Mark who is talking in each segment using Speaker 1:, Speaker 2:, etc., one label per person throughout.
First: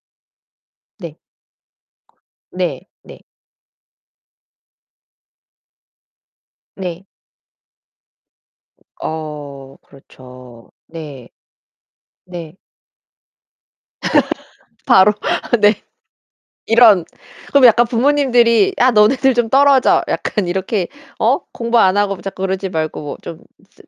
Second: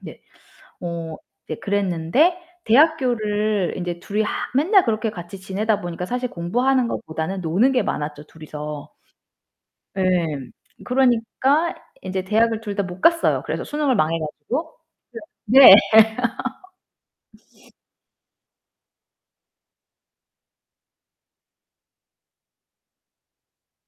Speaker 1: 네,
Speaker 2: 네.
Speaker 1: 어 네 그랬는데
Speaker 2: 네. 네.
Speaker 1: 대학교를 인제 둘이 하 맨날 그렇게 같이 지내다 보니까 사실 공부하는
Speaker 2: 네.
Speaker 1: 것보다는 노는 게 많았죠, 둘이서.
Speaker 2: 어
Speaker 1: 예,
Speaker 2: 그렇죠. 네
Speaker 1: 그러니까 인제
Speaker 2: 네.
Speaker 1: 대학을 둘 다 못 갔어요. 그래서 수능을 망해 가지고
Speaker 2: 바로,
Speaker 1: [unintelligible] 네.
Speaker 2: 네. 이런. 그럼 약간 부모님들이 "야 너네들 좀 떨어져." 약간 이렇게 어 "공부 안 하고 자꾸 그러지 말고 좀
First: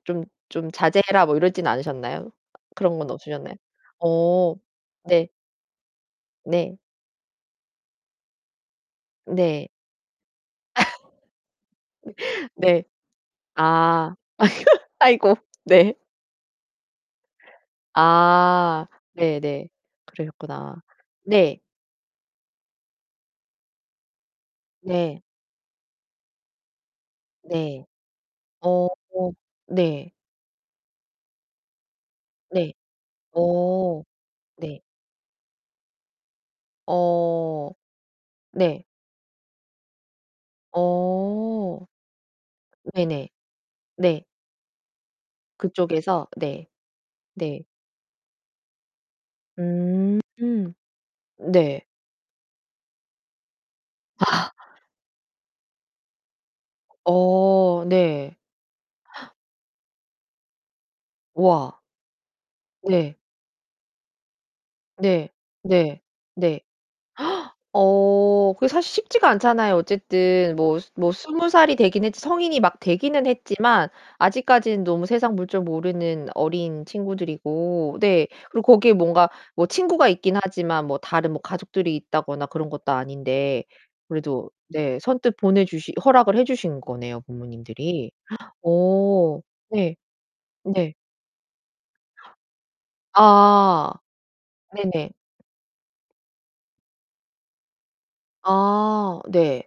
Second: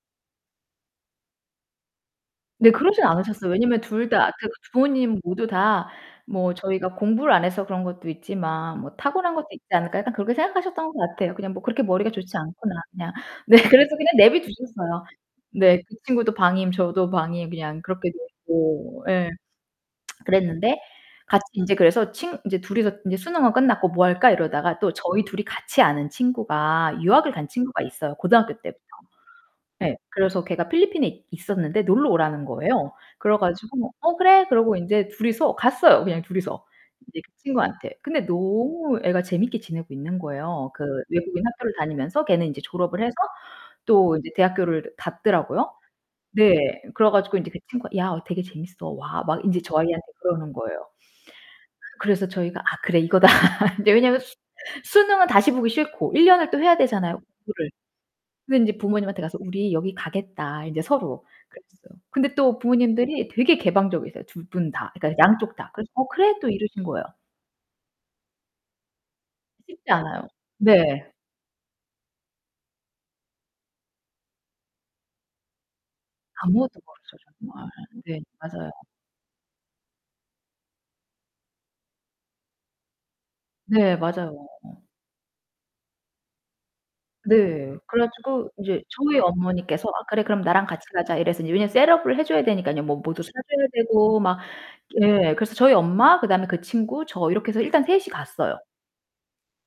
Speaker 2: 좀 좀 자제해라" 뭐 이러진 않으셨나요?
Speaker 1: 네,
Speaker 2: 그런
Speaker 1: 그러진
Speaker 2: 건
Speaker 1: 않으셨어요.
Speaker 2: 없으셨나요?
Speaker 1: 왜냐면 둘 다 그
Speaker 2: 어
Speaker 1: 부모님
Speaker 2: 네.
Speaker 1: 모두 다 뭐
Speaker 2: 네.
Speaker 1: 저희가 공부를 안 해서 그런 것도 있지만 뭐 '타고난 것도 있지
Speaker 2: 네.
Speaker 1: 않을까?' 약간 그렇게 생각하셨던 것 같아요. 그냥 뭐 '그렇게 머리가
Speaker 2: 으
Speaker 1: 좋지 않구나.'
Speaker 2: 네.
Speaker 1: 그냥. 네, 그래서 그냥
Speaker 2: 아.
Speaker 1: 내버려 두셨어요.
Speaker 2: 아이고.
Speaker 1: 네, 그
Speaker 2: 네.
Speaker 1: 친구도 방임, 저도 방임 그냥 그렇게
Speaker 2: 아
Speaker 1: 내고 예.
Speaker 2: 네네. 그러셨구나.
Speaker 1: 그랬는데 같이
Speaker 2: 네.
Speaker 1: 인제 그래서 친 인제 둘이서 인제 수능은 끝났고 "뭐 할까." 이러다가 또
Speaker 2: 네.
Speaker 1: 저희 둘이 같이 아는 친구가 유학을 간 친구가
Speaker 2: 네.
Speaker 1: 있어요 고등학교 때부터.
Speaker 2: 어
Speaker 1: 네,
Speaker 2: 네.
Speaker 1: 그래서 걔가 필리핀에 있었는데 놀러 오라는
Speaker 2: 네.
Speaker 1: 거예요. 그래 가지고
Speaker 2: 어
Speaker 1: "어 그래." 그러고
Speaker 2: 네.
Speaker 1: 이제 둘이서 갔어요, 그냥 둘이서. 인제 그
Speaker 2: 어
Speaker 1: 친구한테. 근데
Speaker 2: 네.
Speaker 1: 너무 애가 재밌게 지내고 있는 거예요. 그 외국인 학교를
Speaker 2: 어.
Speaker 1: 다니면서 걔는 이제 졸업을 해서
Speaker 2: 네네
Speaker 1: 또
Speaker 2: 네.
Speaker 1: 이제 대학교를 갔더라고요.
Speaker 2: 그쪽에서. 네
Speaker 1: 네, 그래 가지고 이제 그
Speaker 2: 네.
Speaker 1: 친구가 "야 어 되게 재밌어. 와." 막 인제 저희한테
Speaker 2: 음
Speaker 1: 그러는 거예요.
Speaker 2: 네.
Speaker 1: 그래서 저희가 '아 그래 이거다.' 이제 왜냐면 수능은 다시 보기 싫고 1 년을 또 해야 되잖아요 공부를.
Speaker 2: 어 네.
Speaker 1: 근데 이제 부모님한테 가서 "우리 여기 가겠다." 인제 서로
Speaker 2: 우와.
Speaker 1: 그랬어요. 근데 또
Speaker 2: 네.
Speaker 1: 부모님들이 되게 개방적이세요. 2 분 다. 그러니까
Speaker 2: 네
Speaker 1: 양쪽 다. 그래서
Speaker 2: 네
Speaker 1: "어 그래." 또
Speaker 2: 네.
Speaker 1: 이러신 거예요.
Speaker 2: 어 그게 사실 쉽지가 않잖아요.
Speaker 1: 쉽지 않아요.
Speaker 2: 어쨌든 뭐,
Speaker 1: 네.
Speaker 2: 뭐 20 살이 되긴 했지 성인이 막 되기는 했지만 아직까지는 너무 세상 물정 모르는
Speaker 1: 아무것도
Speaker 2: 어린
Speaker 1: 모르죠 정말.
Speaker 2: 친구들이고
Speaker 1: 네
Speaker 2: 네.
Speaker 1: 맞아요.
Speaker 2: 그리고 거기에 뭔가 뭐 친구가 있긴 하지만 뭐 다른 뭐 가족들이 있다거나 그런 것도 아닌데
Speaker 1: 네 맞아요.
Speaker 2: 그래도 네 선뜻 보내 주시 허락을 해 주신 거네요
Speaker 1: 네 그래
Speaker 2: 부모님들이.
Speaker 1: 가지고 인제 저희
Speaker 2: 어
Speaker 1: 어머니께서
Speaker 2: 네.
Speaker 1: "아 그래 그럼 나랑 같이
Speaker 2: 네.
Speaker 1: 가자." 이래서 이제 왜냐면 셋업을 해 줘야 되니까요. 뭐 뭐도 사 줘야
Speaker 2: 아
Speaker 1: 되고 막.
Speaker 2: 네네.
Speaker 1: 예 그래서 저희 엄마, 그다음에 그 친구, 저 이렇게 해서 일단 셋이 갔어요.
Speaker 2: 아 네.